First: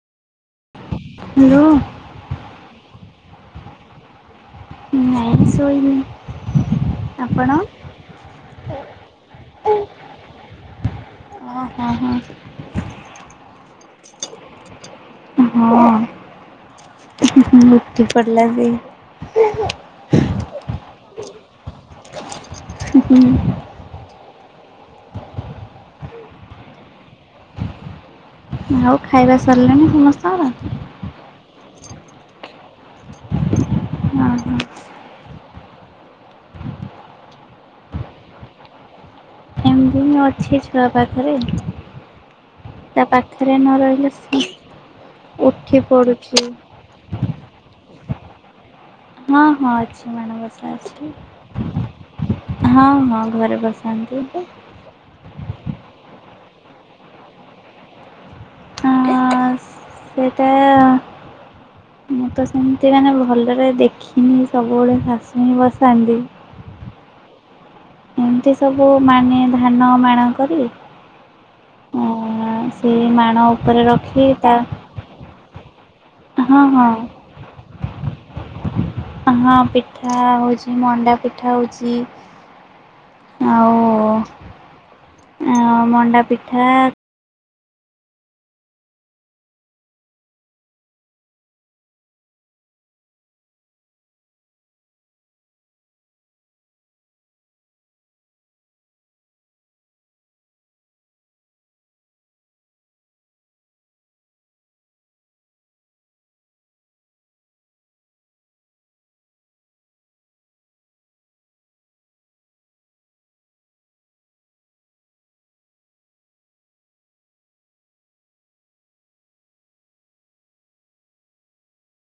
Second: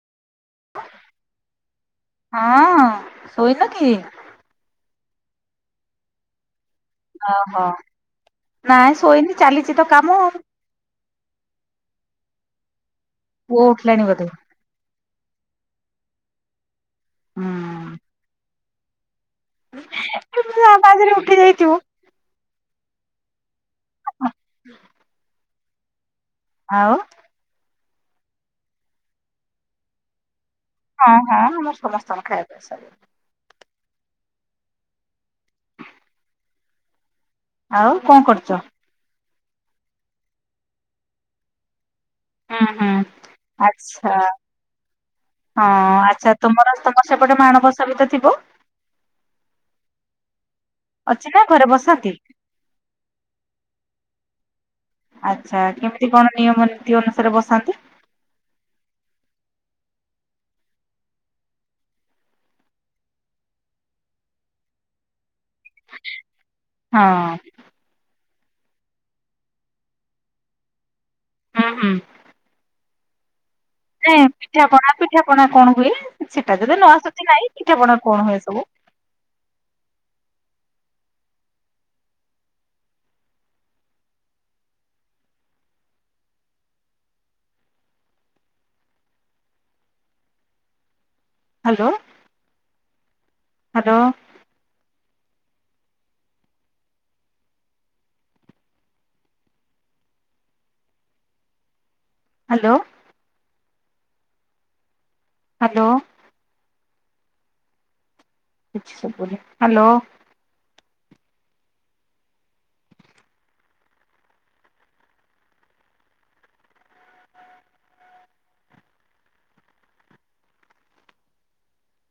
Hello ହଁ ଶୋଇନ କି? ନାଇଁ ଶୋଇନି। ଆପଣ? ଓହୋ, ନାଇଁ ଶୋଇନି। ଚାଲିଚି ତ କାମ ଆଉ। ଓ ହୋ, ହଁ। ପୁଅ ଉଠିଲାଣି ବୋଧେ? ଉଁ, ହୁଁ, ହୁଁ, ମୁଠି ପଡଲା ବି ଏ ଆବାଜରେ ଉଠି ଯାଇଥିବ। ହୁଁ, ହୁଁ। ଅଃ। ଆଉ ଆଉ ଖାଇବା ସରିଲାଣି ସମସ୍ତଙ୍କର? ହଁ, ହଁ ଆମର ସମସ୍ତଙ୍କର ଖାଇବା ପିଇବା ସରିଲାଣି। ଓ, ହଁ। ଆଉ କଣ କରୁଚ? ଏମତି ମୁଁ ଅଛି ଛୁଆ ପାଖରେ। ହୁଁ ହୁଁ ତା ପାଖରେ ନ ରହିଲେ ଆଚ୍ଛା ସି ହଁ ଆଚ୍ଛା ତୁମର ତୋମର ସେପଟେ ମାଣବସା ବି ତ ଥିବ? ହଁ, ହଁ ଅଛି ମାଣ ବସା। ଅଛି ନା ଘରେ ବସାନ୍ତି? ହଁ, ହଁ ଘରେ ବସାନ୍ତି ବି। ଆଚ୍ଛା କେମିତି କଣ ନିୟମ ନୀତି ଅନୁସାରେ ବସାନ୍ତି? ହଁ, ହଁ ସେଇଟା ମୁଁ ତ ସେମିତି ମାନେ ଭଲରେ ଦେଖିନି। ସବୁବେଳେ ଶାଶୁ ନି ବସାନ୍ତି। ହଁ ଏମିତି ସବୁ ମାନେ ଧାନ ମାଣ କରି ହଁ, ହୁଁ। ସେ ମାଣ ଉପରେ ନାଇଁ ରଖି ତା ପିଠା ପଣା ପିଠା ପଣା କଣ ହୁଏ? ସେଟା ହଁ ଯଦି ନ ହଁ ଆସୁଚି ନାଇଁ ପିଠାପଣା କଣ ହୁଏ ସବୁ? ଅ, ହଁ, ପିଠା ହଉଛି ମଣ୍ଡା ପିଠା ହଉଚି। ଆଉ ଆ, ମଣ୍ଡା ପିଠା ହ୍ୟାଲୋ, ହ୍ୟାଲୋ। ହ୍ୟାଲୋ। ହ୍ୟାଲୋ। କିଛି ଶୁଭୁନି। ହ୍ୟାଲୋ।